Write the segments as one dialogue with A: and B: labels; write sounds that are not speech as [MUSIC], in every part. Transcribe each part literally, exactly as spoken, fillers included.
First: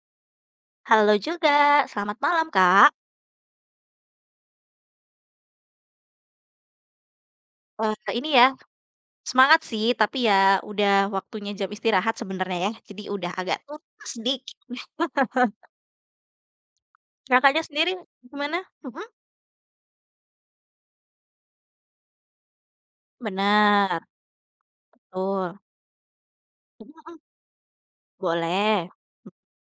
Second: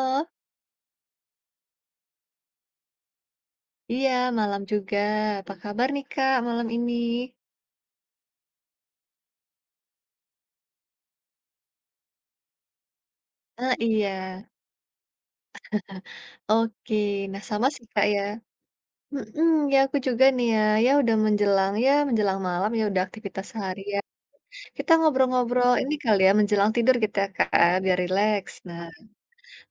A: Oh,
B: Halo juga, selamat malam Kak.
A: iya malam juga. Apa kabar nih Kak, malam ini?
B: Eee, ini ya, semangat sih, tapi ya udah waktunya jam istirahat sebenarnya ya, jadi udah agak
A: Ah,
B: lemes
A: iya.
B: sedikit [LAUGHS] nih.
A: Oke. Nah
B: Kakaknya
A: sama sih
B: sendiri
A: Kak ya.
B: gimana? Mhm,
A: Mhm, ya aku juga nih ya, ya udah menjelang ya menjelang malam, ya udah aktivitas
B: bener,
A: seharian. Kita
B: betul.
A: ngobrol-ngobrol ini kali ya menjelang
B: Mhm
A: tidur
B: mhm,
A: kita Kak, biar rileks. Nah
B: boleh.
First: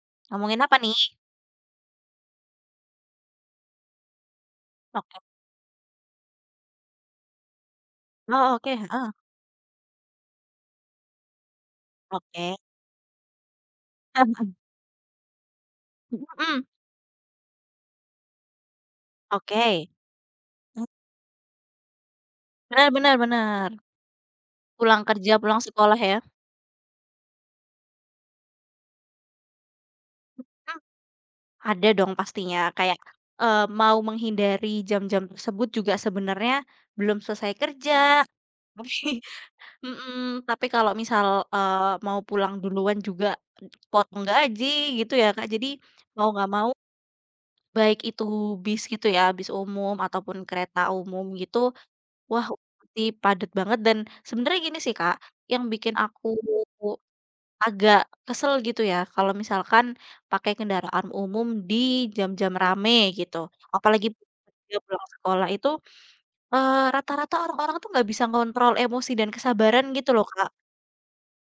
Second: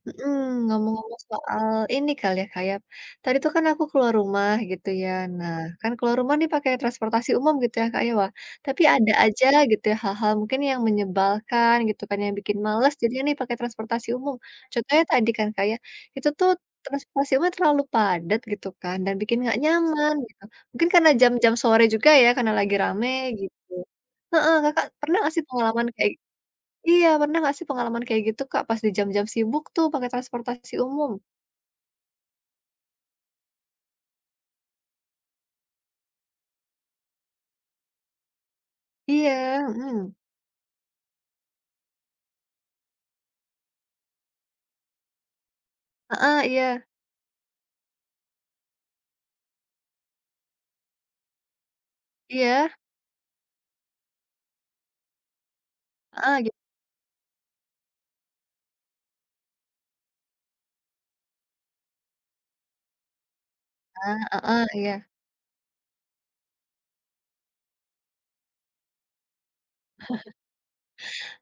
A: mhm,
B: Ngomongin apa nih?
A: ngomong-ngomong soal ini kali ya, kayak tadi tuh kan aku keluar rumah gitu ya.
B: Oke.
A: Nah, kan keluar rumah nih pakai transportasi umum gitu ya, Kak, ya. Wah,
B: Oh oke,
A: tapi ada
B: heeh,
A: aja gitu ya hal-hal mungkin yang menyebalkan gitu kan, yang bikin
B: oke.
A: males jadinya nih pakai transportasi
B: [LAUGHS]
A: umum.
B: Mhm
A: Contohnya tadi kan, kayak itu tuh
B: mhm,
A: transportasi umum terlalu padat gitu kan dan bikin nggak
B: oke.
A: nyaman gitu. Mungkin karena jam-jam sore juga ya, karena lagi
B: Bener
A: rame
B: bener
A: gitu
B: bener.
A: heeh, Kakak
B: Pulang
A: pernah
B: kerja,
A: ngasih
B: pulang
A: pengalaman
B: sekolah
A: kayak
B: ya?
A: iya, pernah nggak sih pengalaman kayak gitu, Kak, pas di jam-jam sibuk tuh pakai transportasi
B: Mhm.
A: umum?
B: Ada dong pastinya kayak, eee, mau menghindari jam-jam tersebut juga sebenarnya belum selesai kerja, tapi
A: Iya,
B: [LAUGHS]
A: mhm,
B: mhm, tapi kalau misal, eee, mau pulang duluan juga potong gaji gitu ya, Kak. Jadi mau
A: heeh,
B: nggak
A: iya
B: mau baik itu bis gitu ya, bis umum ataupun kereta umum gitu, wah
A: iya,
B: pasti padat banget dan sebenarnya gini sih, Kak, yang bikin aku
A: heeh,
B: agak kesel gitu ya kalau misalkan pakai kendaraan umum di jam-jam rame gitu. Apalagi
A: gimana? Heeh,
B: dia
A: iya.
B: pulang sekolah itu, eee, rata-rata orang-orang tuh nggak bisa ngontrol emosi dan kesabaran gitu loh, Kak.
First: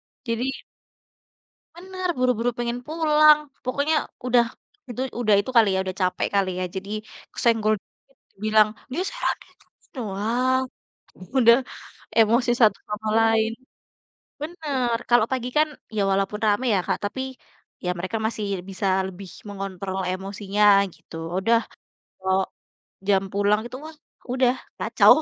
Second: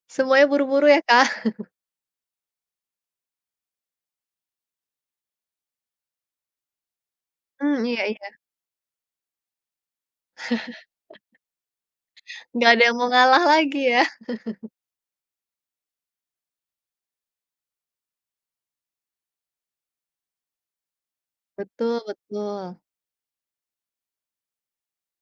A: Semuanya
B: Jadi
A: buru-buru ya, Kak?
B: bener, buru-buru pengen pulang, pokoknya udah itu udah itu kali ya, udah capek kali ya, jadi kesenggol
A: Mmm, iya iya,
B: dikit bilang, "Geseran dikit." Wah, [LAUGHS] udah emosi
A: nggak
B: satu
A: ada yang mau
B: sama
A: ngalah
B: lain.
A: lagi ya.
B: Bener, kalau pagi kan ya walaupun rame ya Kak, tapi ya mereka masih bisa lebih mengontrol emosinya gitu. Udah
A: Betul
B: kalau
A: betul.
B: jam pulang itu wah udah kacau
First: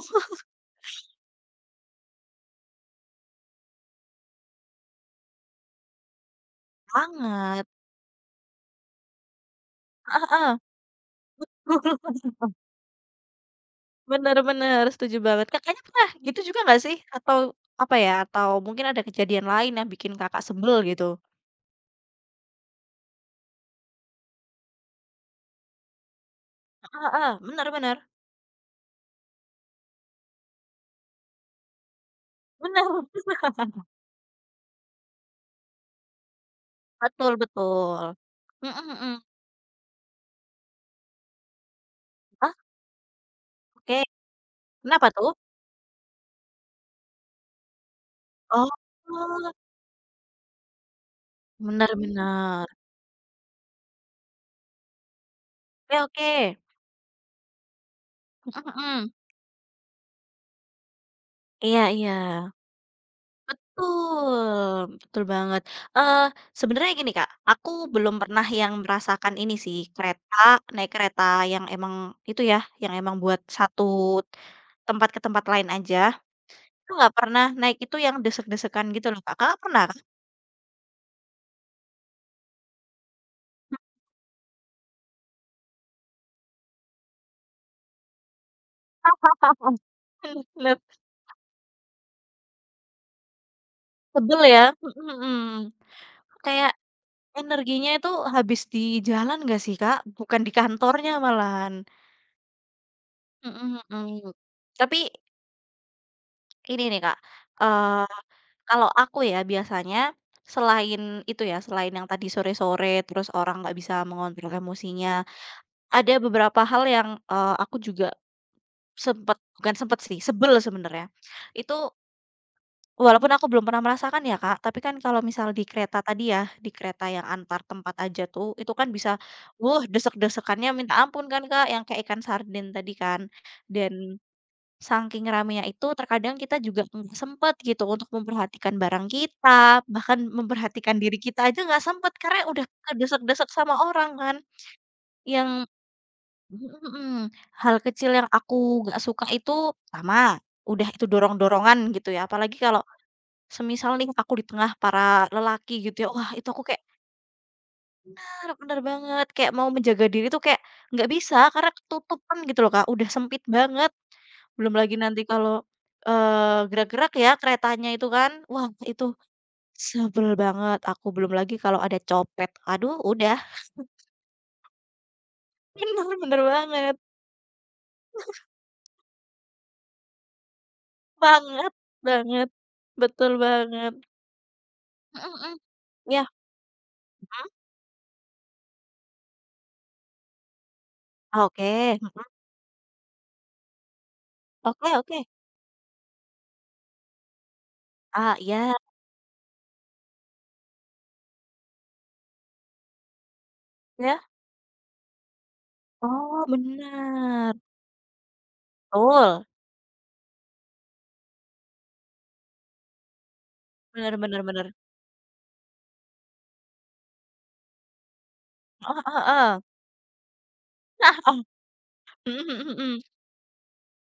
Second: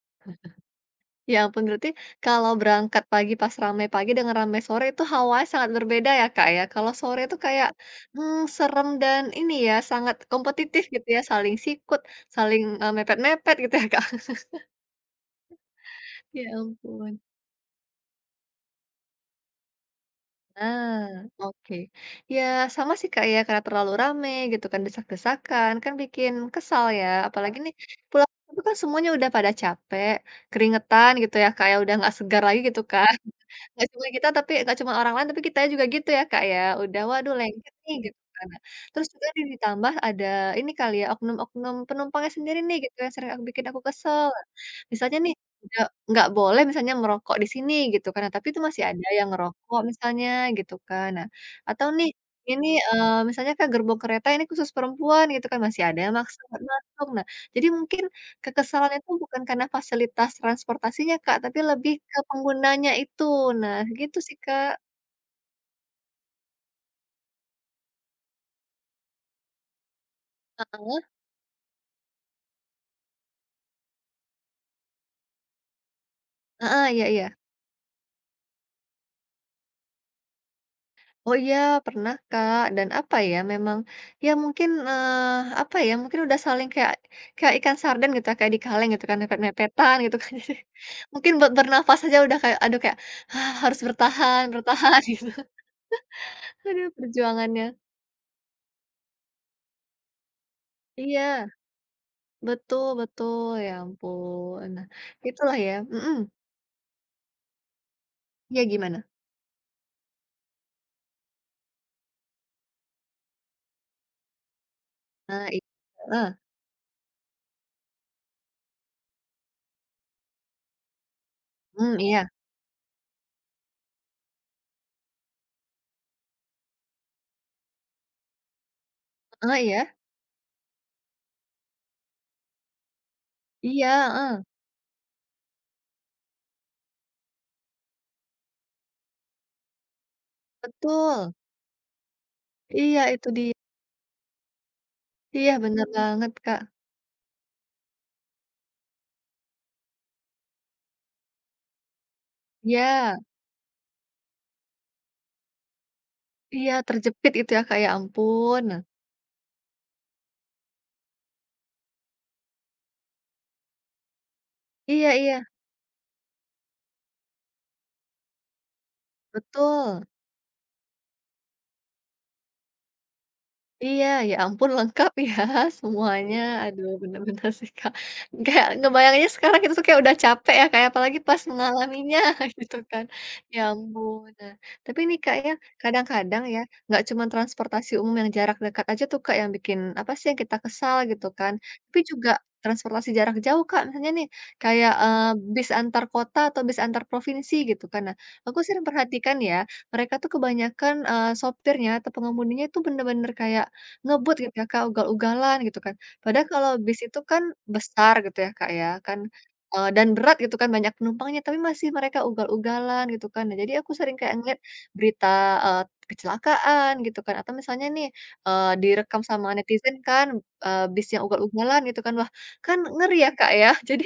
A: Ya ampun, berarti kalau berangkat pagi pas ramai pagi dengan ramai sore itu hawanya sangat berbeda ya, Kak, ya? Kalau sore itu kayak,
B: banget.
A: mmm, serem dan ini ya, sangat
B: Heeh.
A: kompetitif gitu ya, saling sikut,
B: [LAUGHS]
A: saling, eee, mepet-mepet gitu ya, Kak? [LAUGHS]
B: Bener bener, setuju banget. Kakaknya pernah gitu
A: Ya
B: juga nggak sih?
A: ampun.
B: Atau apa ya, atau mungkin ada kejadian lain yang bikin Kakak sebel
A: Nah,
B: gitu?
A: oke. Ya, sama sih Kak ya, karena terlalu rame gitu kan, desak-desakan, kan bikin kesal ya.
B: Heeh
A: Apalagi
B: bener
A: nih,
B: bener.
A: pulang itu kan semuanya udah pada capek, keringetan gitu ya kayak udah nggak segar lagi
B: [LAUGHS]
A: gitu
B: Bener.
A: kan. [LAUGHS] Nggak cuma kita tapi nggak cuma orang lain, tapi kita juga gitu ya Kak ya. Udah waduh
B: Betul
A: lengket nih
B: betul.
A: gitu kan.
B: Mhm
A: Terus
B: mhm.
A: juga nih ditambah ada ini kali ya, oknum-oknum penumpangnya
B: Oh
A: sendiri nih gitu yang sering aku bikin aku
B: oke,
A: kesel.
B: kenapa
A: Misalnya
B: tuh?
A: nih, nggak boleh misalnya merokok di sini gitu kan. Nah, tapi itu
B: Oh,
A: masih ada yang ngerokok misalnya gitu kan. Nah, atau
B: bener
A: nih ini,
B: bener.
A: eee, misalnya Kak gerbong kereta ini khusus perempuan gitu kan, masih ada
B: Oke
A: yang
B: oke.
A: maksa buat masuk. Nah, jadi mungkin
B: Mhm
A: kekesalan itu
B: mhm.
A: bukan karena fasilitas transportasinya Kak, tapi
B: Iya
A: lebih
B: iya.
A: ke penggunanya itu. Nah gitu sih Kak.
B: Betul, betul banget. Eee, sebenarnya gini, Kak, aku belum pernah yang merasakan ini sih, kereta naik
A: Heeh,
B: kereta yang emang itu ya, yang emang buat satu tempat ke tempat lain aja,
A: heeh,
B: itu
A: iya
B: nggak
A: iya.
B: pernah naik itu yang desek-desekan gitu loh, Kak. Kakak pernah?
A: Oh iya, pernah Kak, dan apa ya, memang ya mungkin, eee, apa ya, mungkin udah saling kayak kayak ikan sarden gitu ya, kayak dikaleng gitu kan,
B: [LAUGHS]
A: mepet-mepetan gitu kan. [LAUGHS]
B: Bener
A: Jadi
B: bener.
A: mungkin buat bernafas aja udah kayak, aduh kayak, "Ah, harus
B: Sebel
A: bertahan
B: ya,
A: bertahan
B: mhm
A: [LAUGHS] gitu.
B: mhm. Kayak
A: Aduh perjuangannya.
B: energinya itu habis di jalan nggak sih, Kak? Bukan di kantornya
A: Iya,
B: malahan.
A: betul betul, ya
B: Mhm mhm.
A: ampun. Nah,
B: Tapi
A: itulah ya mhm,
B: ini nih Kak, eee,
A: iya
B: kalau
A: gimana?
B: aku ya biasanya selain itu ya, selain yang tadi sore-sore terus orang nggak bisa mengontrol emosinya,
A: Nah i
B: ada
A: heeh,
B: beberapa hal yang, eee, aku juga sempet bukan sempet sih, sebel sebenarnya. Itu
A: mmm, iya,
B: walaupun aku belum pernah merasakan ya Kak, tapi kan kalau misal di kereta tadi ya, di kereta yang antar tempat aja tuh, itu kan bisa,
A: ah
B: wuh,
A: iya.
B: desek-desekannya minta ampun kan Kak, yang kayak ikan sarden tadi kan.
A: Iya,
B: Dan
A: ah
B: saking ramenya itu terkadang kita juga nggak sempet gitu untuk memperhatikan barang kita, bahkan memperhatikan diri
A: betul.
B: kita aja nggak sempet karena udah
A: Iya itu
B: kedesak-desak
A: dia.
B: sama orang kan. Yang
A: Iya bener banget Kak.
B: mhm mhm, hal kecil yang aku nggak suka itu sama, udah itu dorong-dorongan gitu ya, apalagi kalau
A: Iya.
B: semisal nih aku di tengah para lelaki gitu ya, wah itu aku
A: Iya
B: kayak
A: terjepit itu ya, Kak, ya
B: bener
A: ampun.
B: bener
A: Nah,
B: banget, kayak mau menjaga diri tuh kayak nggak bisa karena ketutupan gitu loh Kak, udah sempit banget. Belum lagi
A: iya
B: nanti
A: iya,
B: kalau, eee, gerak-gerak ya keretanya itu kan, wah itu
A: betul.
B: sebel banget aku, belum lagi kalau ada copet, aduh udah,
A: Iya, ya ampun lengkap ya [LAUGHS]
B: [LAUGHS] bener
A: semuanya.
B: bener
A: Aduh
B: banget,
A: bener-bener sih, Kak. Kayak ngebayanginnya sekarang itu tuh kayak udah capek ya, kayak apalagi pas
B: banget
A: mengalaminya
B: banget,
A: [LAUGHS] gitu kan.
B: betul
A: Ya
B: banget,
A: ampun. Nah, tapi ini
B: mhm
A: Kak, ya
B: mhm, iya,
A: kadang-kadang ya nggak cuma
B: mhm,
A: transportasi umum yang jarak dekat aja tuh, Kak, yang bikin apa sih, yang kita kesal gitu kan. Tapi
B: oke, mhm,
A: juga transportasi jarak jauh, Kak, misalnya nih
B: oke
A: kayak,
B: oke,
A: eee, bis antar kota atau bis antar provinsi gitu kan. Nah,
B: ah,
A: aku
B: iya,
A: sering perhatikan ya mereka tuh kebanyakan, eee, sopirnya atau pengemudinya itu bener-bener kayak
B: ya,
A: ngebut gitu ya, Kak, ugal-ugalan gitu kan.
B: oh
A: Padahal kalau bis itu kan
B: benar
A: besar gitu ya, Kak, ya, kan,
B: betul,
A: eee, dan berat gitu kan, banyak penumpangnya, tapi masih mereka ugal-ugalan gitu kan. Nah, jadi aku sering
B: bener
A: kayak
B: bener
A: ngeliat
B: bener,
A: berita, eee, kecelakaan gitu kan, atau misalnya nih, eee,
B: heeh
A: direkam
B: heeh
A: sama
B: heeh,
A: netizen kan, eee, bis
B: nah,
A: yang
B: [LAUGHS] oh,
A: ugal-ugalan gitu kan. Wah,
B: mhm mhm
A: kan
B: mhm.
A: ngeri ya, Kak, ya. [LAUGHS] Jadi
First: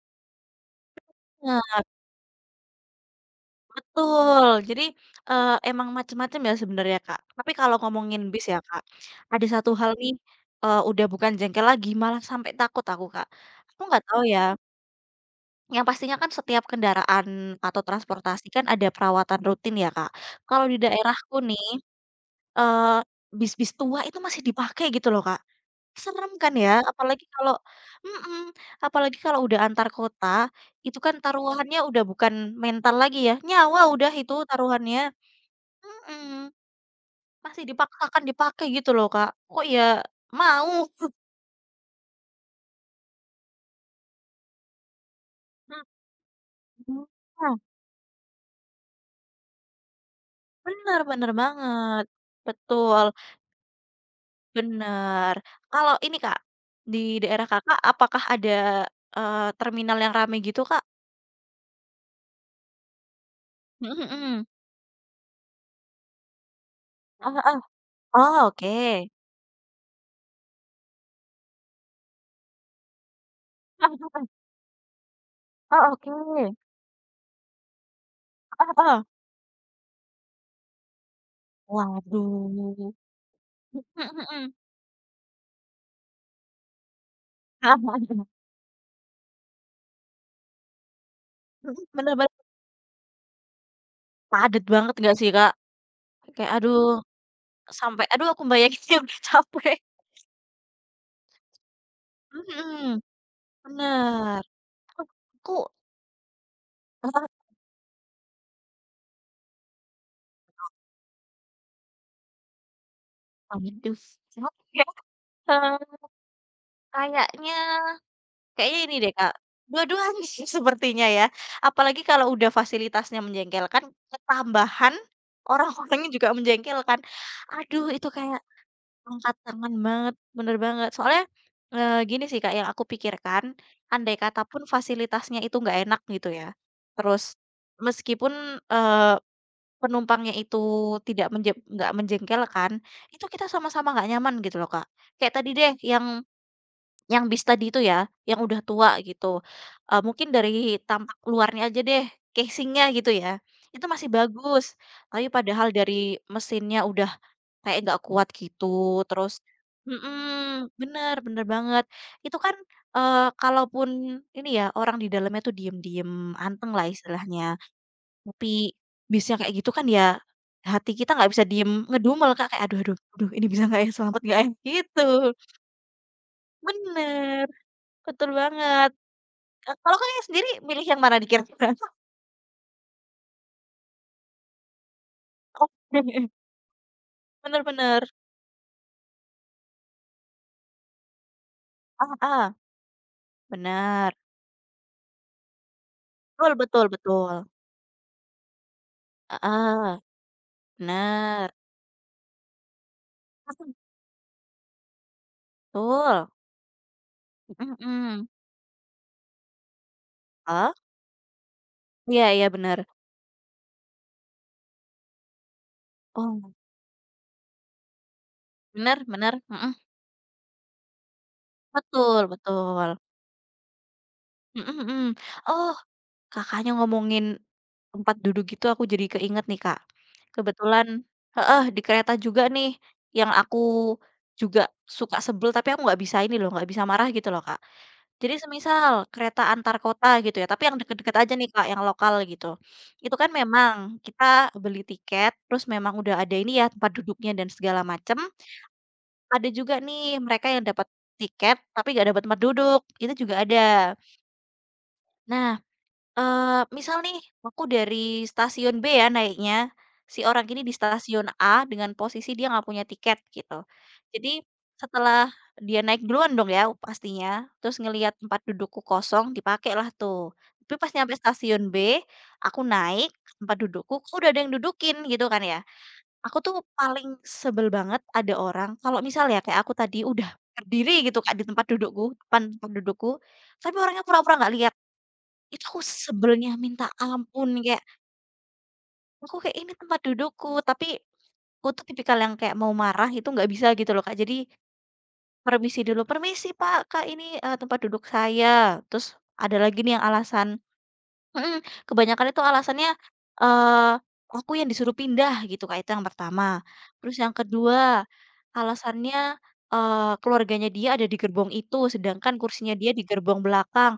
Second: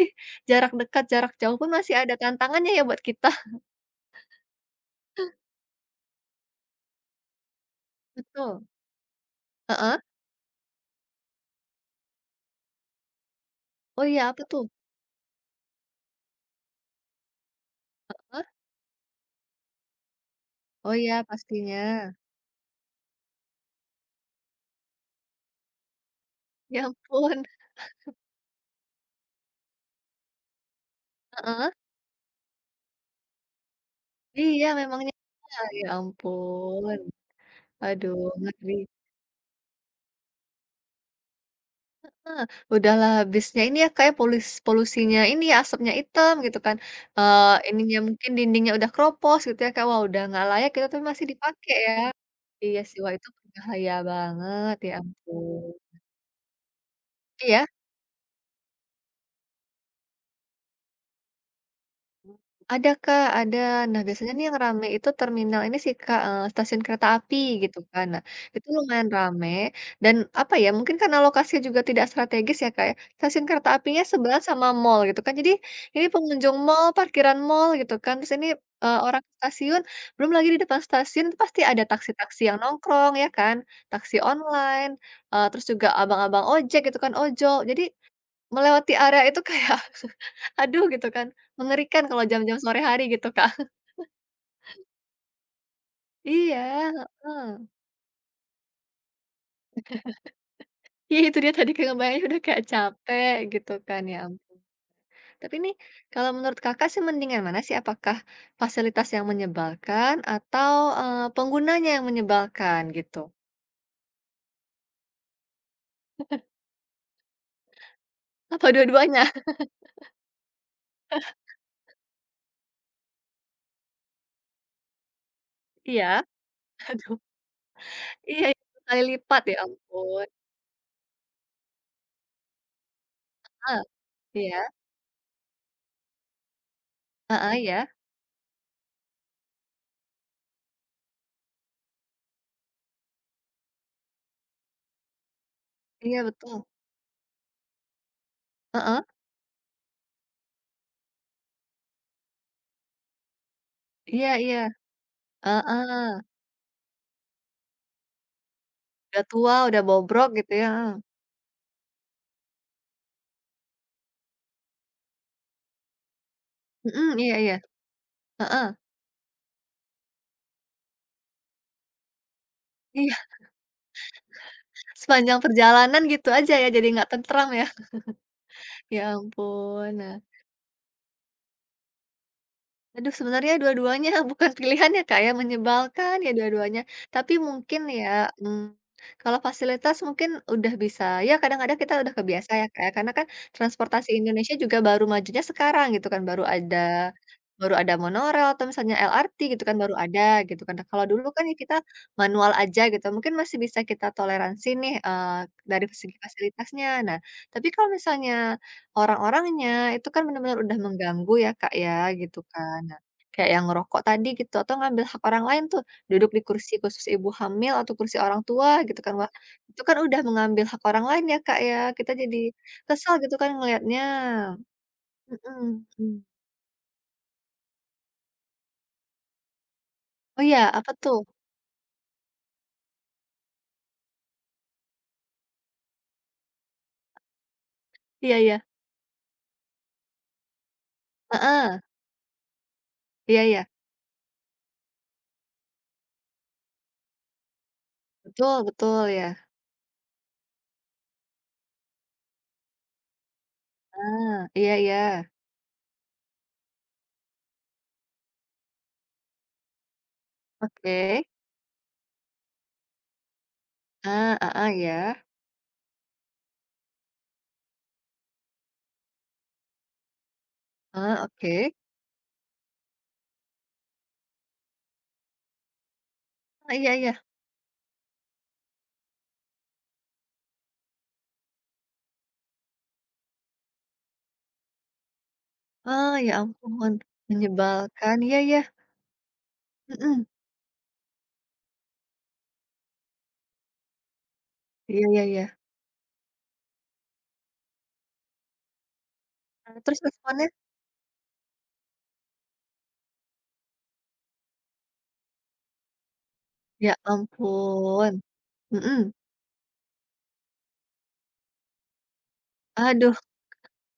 A: jarak dekat, jarak jauh
B: Nah
A: pun masih ada tantangannya ya buat kita.
B: betul, jadi, eee, emang macam-macam ya sebenarnya, Kak. Tapi kalau ngomongin bis ya,
A: Betul.
B: Kak, ada satu hal
A: Heeh.
B: nih, eee, udah bukan jengkel lagi, malah sampai takut aku, Kak. Aku nggak
A: Oh iya,
B: tahu
A: apa
B: ya,
A: tuh?
B: yang pastinya kan setiap kendaraan atau
A: Heeh?
B: transportasi kan ada perawatan rutin ya, Kak. Kalau di
A: Oh iya,
B: daerahku nih,
A: pastinya.
B: eee, bis-bis tua itu masih dipakai gitu loh, Kak. Serem kan ya,
A: Ya
B: apalagi
A: ampun.
B: kalau mhm, apalagi kalau udah antar kota, itu kan
A: Heeh.
B: taruhannya udah bukan mental lagi ya, nyawa udah itu
A: Iya, memang
B: taruhannya.
A: nyata, ya
B: Mhm,
A: ampun.
B: masih
A: Aduh,
B: dipaksakan dipakai
A: ngeri.
B: gitu loh, Kak. Kok ya mau.
A: Heeh, udahlah habisnya ini ya, kayak ya, polusinya ini ya, asapnya hitam gitu kan,
B: Mhm.
A: eee,
B: Nah,
A: ininya mungkin dindingnya udah keropos gitu ya, kayak wah udah nggak layak gitu
B: bener
A: tapi masih
B: bener
A: dipakai ya.
B: banget.
A: Iya sih,
B: Betul,
A: wah itu berbahaya banget, ya
B: bener.
A: ampun.
B: Kalau ini, Kak, di daerah
A: Iya?
B: Kakak apakah ada, eee, terminal yang rame gitu, Kak?
A: Ada Kak, ada.
B: Mhm
A: Nah, biasanya nih
B: mhm.
A: yang rame itu terminal ini sih Kak, eee, stasiun kereta api
B: Heeh heeh.
A: gitu kan. Nah,
B: Oh,
A: itu
B: oke.
A: lumayan rame dan apa ya, mungkin karena lokasinya juga tidak strategis ya Kak ya, stasiun kereta
B: Heeh
A: apinya
B: heeh.
A: sebelah sama mall gitu kan. Jadi
B: Oh,
A: ini
B: oke.
A: pengunjung mall, parkiran mall gitu kan, terus ini,
B: Heeh
A: eee,
B: heeh.
A: orang ke stasiun, belum lagi di depan stasiun itu pasti ada taksi-taksi yang
B: Waduh.
A: nongkrong ya kan,
B: Mhm
A: taksi
B: mhm.
A: online, eee, terus juga abang-abang ojek gitu kan, ojol. Jadi
B: Heeh heeh heeh.
A: melewati area itu kayak [LAUGHS] aduh gitu kan,
B: Mhm,
A: mengerikan
B: bener
A: kalau
B: bener.
A: jam-jam
B: [LAUGHS]
A: sore hari gitu, Kak. [LAUGHS]
B: Padat banget nggak sih, Kak? Kayak aduh,
A: Iya, heeh.
B: sampai aduh aku bayanginnya udah capek. [LAUGHS]
A: Iya itu dia tadi kayak ngebayangin udah kayak
B: Mhm,
A: capek gitu kan, ya
B: bener.
A: ampun.
B: Aku aku
A: Tapi nih kalau menurut Kakak sih
B: heeh,
A: mendingan mana sih? Apakah fasilitas yang menyebalkan atau, eee, penggunanya yang menyebalkan gitu?
B: aduh, [LAUGHS] apa ya, eee, kayaknya
A: Apa
B: kayaknya ini deh,
A: dua-duanya?
B: Kak,
A: [LAUGHS]
B: dua-duanya sih [LAUGHS] sepertinya ya. Apalagi kalau udah fasilitasnya menjengkelkan, ketambahan orang-orangnya
A: Iya?
B: juga menjengkelkan.
A: Aduh,
B: Aduh, itu kayak
A: iya itu kali
B: angkat
A: lipat ya
B: tangan banget,
A: ampun.
B: bener banget. Soalnya, eee, gini sih, Kak, yang aku pikirkan,
A: Ah
B: andai kata
A: iya,
B: pun fasilitasnya itu nggak enak gitu ya, terus
A: heeh, iya.
B: meskipun, eee penumpangnya itu tidak menje nggak menjengkelkan, itu kita sama-sama nggak nyaman gitu loh, Kak. Kayak tadi deh yang
A: Iya betul.
B: yang bis tadi itu ya, yang udah tua
A: Heeh,
B: gitu, eee, mungkin dari tampak luarnya aja deh, casingnya gitu ya, itu masih
A: iya iya,
B: bagus, tapi padahal
A: heeh.
B: dari mesinnya udah kayak nggak kuat gitu,
A: Udah
B: terus
A: tua, udah bobrok gitu ya,
B: mhm, bener bener banget. Itu kan, eee, kalaupun ini ya, orang di dalamnya tuh diem-diem anteng lah
A: mhm, iya iya,
B: istilahnya.
A: heeh,
B: Tapi bis yang kayak gitu kan ya, hati kita nggak bisa diem ngedumel, Kak, kayak, "Aduh aduh
A: iya,
B: aduh ini bisa nggak ya, selamat nggak ya?" Gitu.
A: sepanjang perjalanan gitu aja ya, jadi nggak
B: Bener,
A: tentram ya?
B: betul banget.
A: Ya
B: Ka
A: ampun,
B: kalau
A: nah
B: Kakaknya sendiri milih yang mana dikira kira-kira? [LAUGHS]
A: aduh sebenarnya dua-duanya [LAUGHS] bukan pilihan ya, Kak, ya, menyebalkan
B: Oke,
A: ya dua-duanya. Tapi
B: bener
A: mungkin
B: bener. [LAUGHS]
A: ya, mmm, kalau fasilitas mungkin udah bisa ya kadang-kadang kita
B: Ah
A: udah kebiasa
B: hah,
A: ya, Kak, ya, karena kan transportasi
B: bener.
A: Indonesia juga baru majunya sekarang gitu kan, baru
B: Betul betul
A: ada
B: betul.
A: baru ada monorail atau misalnya
B: Ah
A: L R T gitu kan, baru
B: ah,
A: ada gitu kan. Nah, kalau dulu kan
B: bener.
A: ya kita manual aja gitu, mungkin masih bisa kita toleransi nih, eee, dari segi
B: Betul.
A: fasilitasnya. Nah, tapi
B: Mhm
A: kalau
B: mhm.
A: misalnya orang-orangnya, itu kan benar-benar
B: Oh,
A: udah mengganggu ya, Kak, ya,
B: iya
A: gitu
B: iya
A: kan.
B: bener.
A: Nah, kayak yang ngerokok tadi gitu, atau ngambil hak orang lain tuh, duduk di
B: Oh,
A: kursi khusus ibu hamil atau kursi orang tua gitu
B: bener
A: kan, wah,
B: bener, mhm.
A: itu kan udah mengambil hak orang lain ya, Kak, ya. Kita
B: Betul
A: jadi
B: betul.
A: kesal gitu kan ngelihatnya.
B: Mhm mhm. Oh,
A: Mhm mhm.
B: Kakaknya ngomongin tempat duduk gitu aku jadi keinget nih, Kak.
A: Oh iya, apa
B: Kebetulan
A: tuh?
B: heeh, di kereta juga nih, yang aku juga suka sebel tapi aku nggak bisa ini loh, nggak bisa marah gitu loh, Kak. Jadi
A: Iya iya.
B: semisal kereta antar kota gitu ya, tapi yang deket-deket aja nih, Kak,
A: Heeh.
B: yang lokal gitu. Itu kan
A: Iya iya.
B: memang kita beli tiket, terus memang udah ada ini ya tempat duduknya dan segala macem.
A: Betul betul ya.
B: Ada juga nih mereka yang dapat tiket tapi nggak dapat tempat duduk, itu juga ada.
A: Ah, iya iya.
B: Nah Eee, misal nih aku dari stasiun B ya naiknya, si orang ini di
A: Oke.
B: stasiun A dengan posisi dia nggak punya tiket gitu.
A: Ah,
B: Jadi
A: ah ah ya.
B: setelah dia naik duluan dong ya pastinya, terus ngelihat tempat dudukku kosong dipakailah tuh. Tapi pas nyampe
A: Ah, oke.
B: stasiun B, aku naik ke tempat dudukku, kok udah ada yang dudukin gitu kan ya. Aku tuh
A: Ah, iya
B: paling
A: iya.
B: sebel banget ada orang kalau misal ya kayak aku tadi udah berdiri gitu Kak di tempat dudukku, depan tempat dudukku, tapi orangnya pura-pura nggak lihat. Itu aku
A: Ah, ya
B: sebelnya minta
A: ampun,
B: ampun, kayak,
A: menyebalkan. Iya iya.
B: aku kayak, "Ini tempat
A: Mhm,
B: dudukku," tapi aku tuh tipikal yang kayak mau marah itu nggak bisa gitu loh, Kak. Jadi
A: iya iya iya.
B: permisi dulu, "Permisi Pak, Kak, ini, eee, tempat duduk saya." Terus ada lagi
A: Eee,
B: nih
A: terus
B: yang
A: responnya?
B: alasan mhm, kebanyakan itu alasannya, eee, aku yang disuruh pindah gitu, Kak, itu yang pertama.
A: Ya
B: Terus yang kedua,
A: ampun, mhm,
B: alasannya, eee, keluarganya dia ada di gerbong itu, sedangkan kursinya dia di
A: aduh
B: gerbong belakang.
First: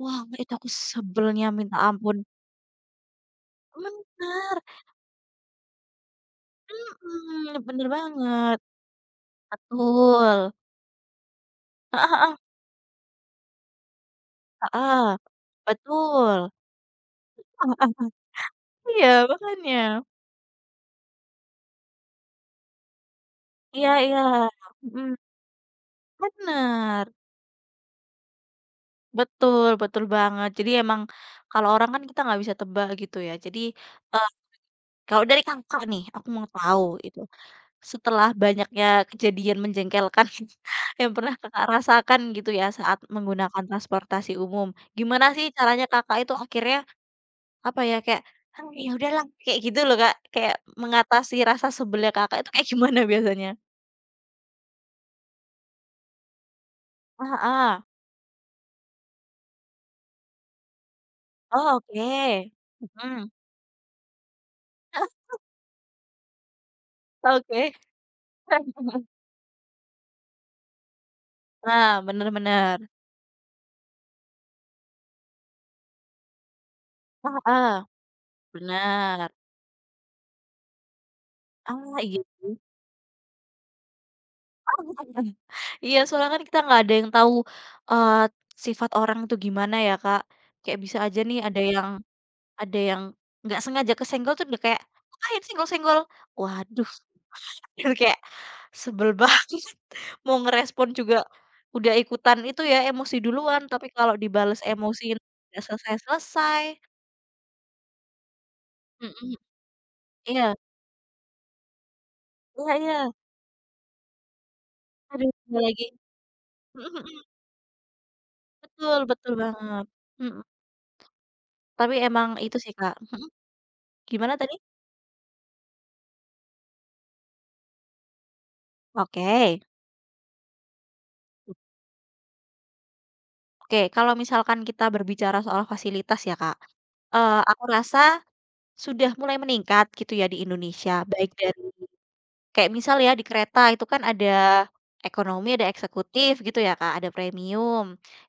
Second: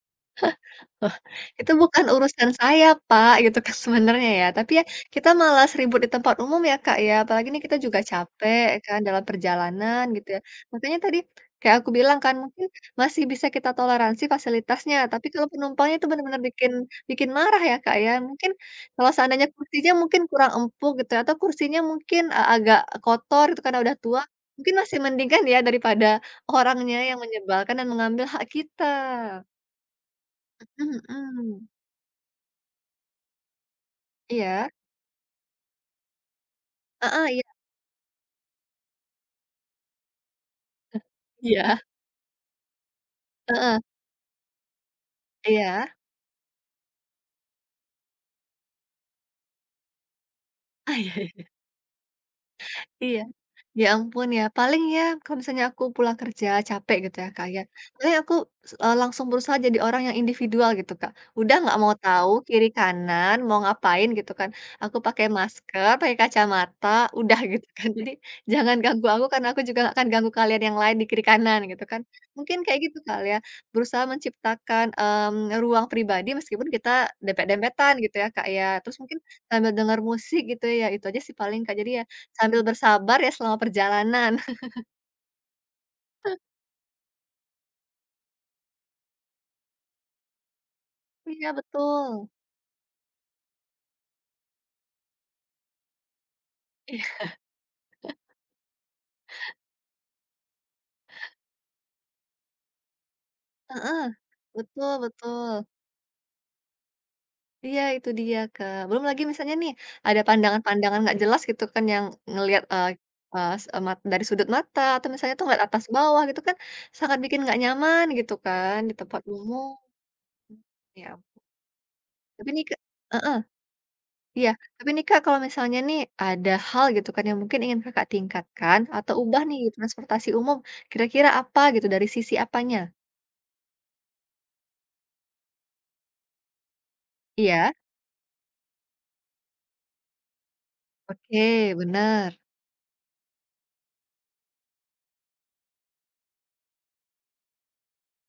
B: Wah, itu aku
A: [LAUGHS] loh,
B: sebelnya
A: itu
B: minta
A: bukan
B: ampun.
A: urusan saya, Pak, gitu kan sebenarnya ya,
B: Bener.
A: tapi ya kita malas ribut di tempat umum ya, Kak, ya, apalagi
B: Mmm,
A: ini kita
B: bener
A: juga
B: banget,
A: capek kan dalam perjalanan gitu
B: betul.
A: ya. Makanya tadi kayak aku
B: Heeh
A: bilang kan
B: heeh
A: mungkin masih bisa kita toleransi fasilitasnya,
B: heeh,
A: tapi kalau penumpangnya itu benar-benar
B: betul.
A: bikin bikin marah ya, Kak, ya. Mungkin kalau
B: Iya,
A: seandainya kursinya
B: makanya.
A: mungkin kurang empuk gitu ya, atau kursinya mungkin, eee, agak kotor itu karena
B: Iya
A: udah
B: iya,
A: tua, mungkin masih
B: mhm,
A: mending kan ya daripada orangnya
B: bener,
A: yang menyebalkan dan mengambil hak kita.
B: betul betul banget. Jadi
A: Mhm
B: emang
A: mhm.
B: kalau orang kan kita nggak bisa tebak gitu ya. Jadi, eee,
A: Iya,
B: kalau dari Kakak nih, aku mau tahu itu,
A: heeh, iya
B: setelah banyaknya kejadian menjengkelkan [LAUGHS] yang pernah Kakak
A: iya,
B: rasakan gitu ya saat menggunakan
A: heeh,
B: transportasi umum, gimana sih
A: iya.
B: caranya Kakak itu akhirnya apa ya, kayak, "Mmm, ya udahlah," kayak gitu loh, Kak. Kayak
A: Ah,
B: mengatasi
A: iya
B: rasa sebelnya Kakak itu kayak [LAUGHS] gimana
A: iya.
B: biasanya?
A: Ya ampun ya, paling ya kalau misalnya aku pulang kerja capek gitu
B: Ah
A: ya Kak ya,
B: hah.
A: paling aku s eee, langsung berusaha jadi orang yang individual gitu Kak, udah
B: Oh,
A: nggak mau tahu
B: oke.
A: kiri
B: Mhm.
A: kanan mau ngapain gitu kan, aku pakai
B: [LAUGHS]
A: masker, pakai kacamata, udah [LAUGHS] gitu
B: Oke.
A: kan. Jadi jangan ganggu aku karena aku juga nggak akan ganggu kalian yang lain di kiri kanan gitu
B: Nah,
A: kan.
B: bener
A: Mungkin
B: bener.
A: kayak gitu kali ya, berusaha menciptakan, mmm, ruang pribadi meskipun kita
B: Ah hah,
A: dempet-dempetan gitu ya Kak ya, terus mungkin
B: bener.
A: sambil denger musik gitu ya, itu aja sih paling Kak. Jadi
B: Ah,
A: ya
B: iya sih.
A: sambil bersabar ya selama perjalanan. [LAUGHS]
B: [LAUGHS] Iya, soalnya kan kita nggak ada yang tahu, eee, sifat orang itu gimana ya, Kak. Kayak bisa aja nih
A: Iya
B: ada yang
A: betul.
B: ada yang nggak sengaja kesenggol tuh udah kayak, "Ngapain senggol-senggol?" Waduh.
A: Iya.
B: Itu kayak sebel banget, [LAUGHS] mau ngerespon juga udah ikutan itu ya, emosi duluan, tapi
A: Heeh.
B: kalau dibales
A: Betul
B: emosiin nggak
A: betul.
B: selesai-selesai.
A: Iya itu dia, Kak. Belum lagi
B: Mhm,
A: misalnya nih, ada
B: iya
A: pandangan-pandangan nggak jelas gitu kan yang ngelihat,
B: iya
A: eee
B: iya,
A: eee, s eee, mat dari sudut mata atau
B: aduh
A: misalnya tuh
B: nggak
A: ngelihat atas
B: lagi
A: bawah gitu kan,
B: mhm mhm,
A: sangat bikin nggak nyaman gitu kan di
B: betul
A: tempat
B: betul
A: umum.
B: banget, mhm,
A: Ya.
B: tapi emang
A: Tapi
B: itu
A: nih,
B: sih,
A: Kak
B: Kak mhm,
A: heeh,
B: gimana
A: iya.
B: tadi?
A: Tapi nih, Kak, kalau misalnya nih ada hal gitu kan yang mungkin ingin Kakak tingkatkan atau
B: Oke
A: ubah nih di transportasi umum, kira-kira apa gitu dari sisi apanya?
B: oke, kalau misalkan kita berbicara soal fasilitas ya, Kak, eee, aku
A: Iya.
B: rasa sudah mulai meningkat gitu ya di Indonesia, baik dari
A: Oke, bener.
B: kayak misal ya di kereta itu kan ada ekonomi, ada eksekutif gitu ya Kak, ada premium.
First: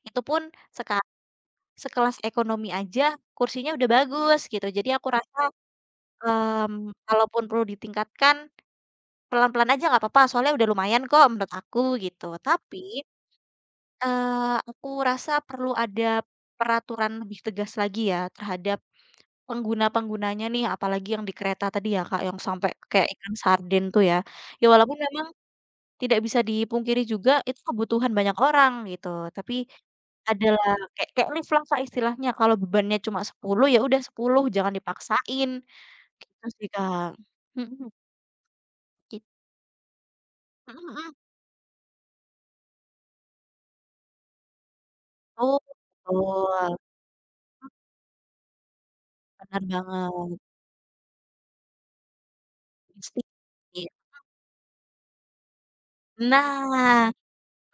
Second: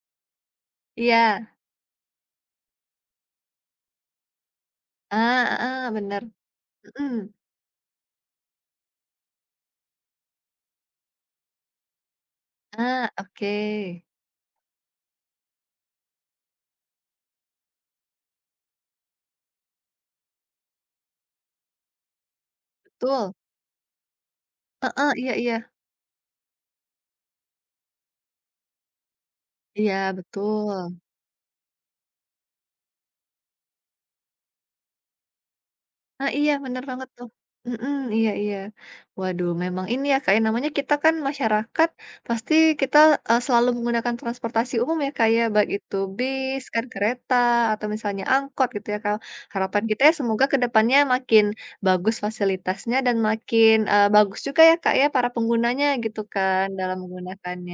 B: Itu pun seka
A: Iya,
B: sekelas ekonomi aja kursinya udah bagus gitu. Jadi aku rasa,
A: ah, heeh, bener,
B: mmm,
A: mhm,
B: kalaupun perlu ditingkatkan pelan-pelan aja nggak apa-apa soalnya udah lumayan kok menurut aku gitu. Tapi,
A: ah, oke,
B: eee, aku rasa perlu ada peraturan lebih tegas lagi ya terhadap pengguna-penggunanya nih apalagi yang di kereta tadi ya Kak yang sampai kayak
A: betul,
B: ikan sarden tuh ya. Ya walaupun
A: heeh,
B: memang
A: iya iya,
B: tidak bisa dipungkiri juga itu kebutuhan banyak orang gitu, tapi
A: iya
B: adalah
A: betul.
B: kayak kayak lift lah, Kak, istilahnya kalau bebannya cuma sepuluh ya udah sepuluh jangan dipaksain,
A: Ah,
B: gitu
A: iya
B: sih,
A: bener banget
B: Kak.
A: tuh.
B: Mhm,
A: Mhm, iya iya.
B: git
A: Waduh memang ini ya Kak, ya namanya
B: mhm
A: kita kan
B: mhm.
A: masyarakat pasti kita, eee, selalu menggunakan transportasi umum ya Kak, ya,
B: Oh,
A: baik itu bis
B: betul,
A: kan, kereta, atau misalnya angkot gitu ya Kak.
B: bener
A: Harapan kita ya
B: banget,
A: semoga ke depannya makin bagus fasilitasnya dan
B: insting,
A: makin,
B: iya.
A: eee, bagus juga ya Kak, ya para penggunanya gitu kan dalam
B: Nah,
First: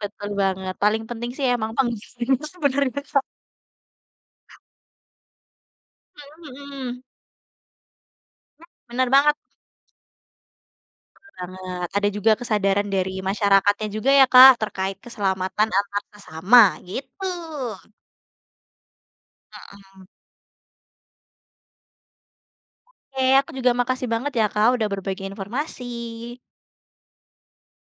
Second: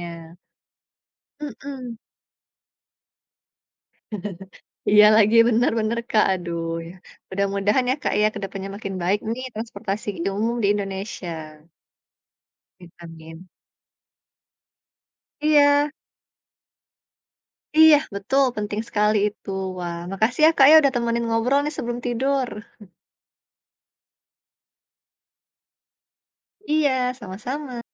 B: betul banget, paling penting sih emang
A: Mhm.
B: pendidikan [LAUGHS] sebenarnya, Kak.
A: Iya lagi, benar-benar Kak,
B: Mhm
A: aduh
B: mhm,
A: ya. Mudah-mudahan ya Kak, ya kedepannya makin
B: bener
A: baik
B: banget
A: nih transportasi umum di Indonesia.
B: bener banget. Ada juga kesadaran dari
A: Vitamin.
B: masyarakatnya juga ya, Kak, terkait keselamatan
A: Iya
B: antar sesama, gitu.
A: iya, betul penting sekali itu. Wah, makasih ya, Kak, ya, udah temenin ngobrol nih sebelum tidur.
B: Oke, aku juga makasih banget ya Kak, udah berbagi informasi.
A: Iya, sama-sama.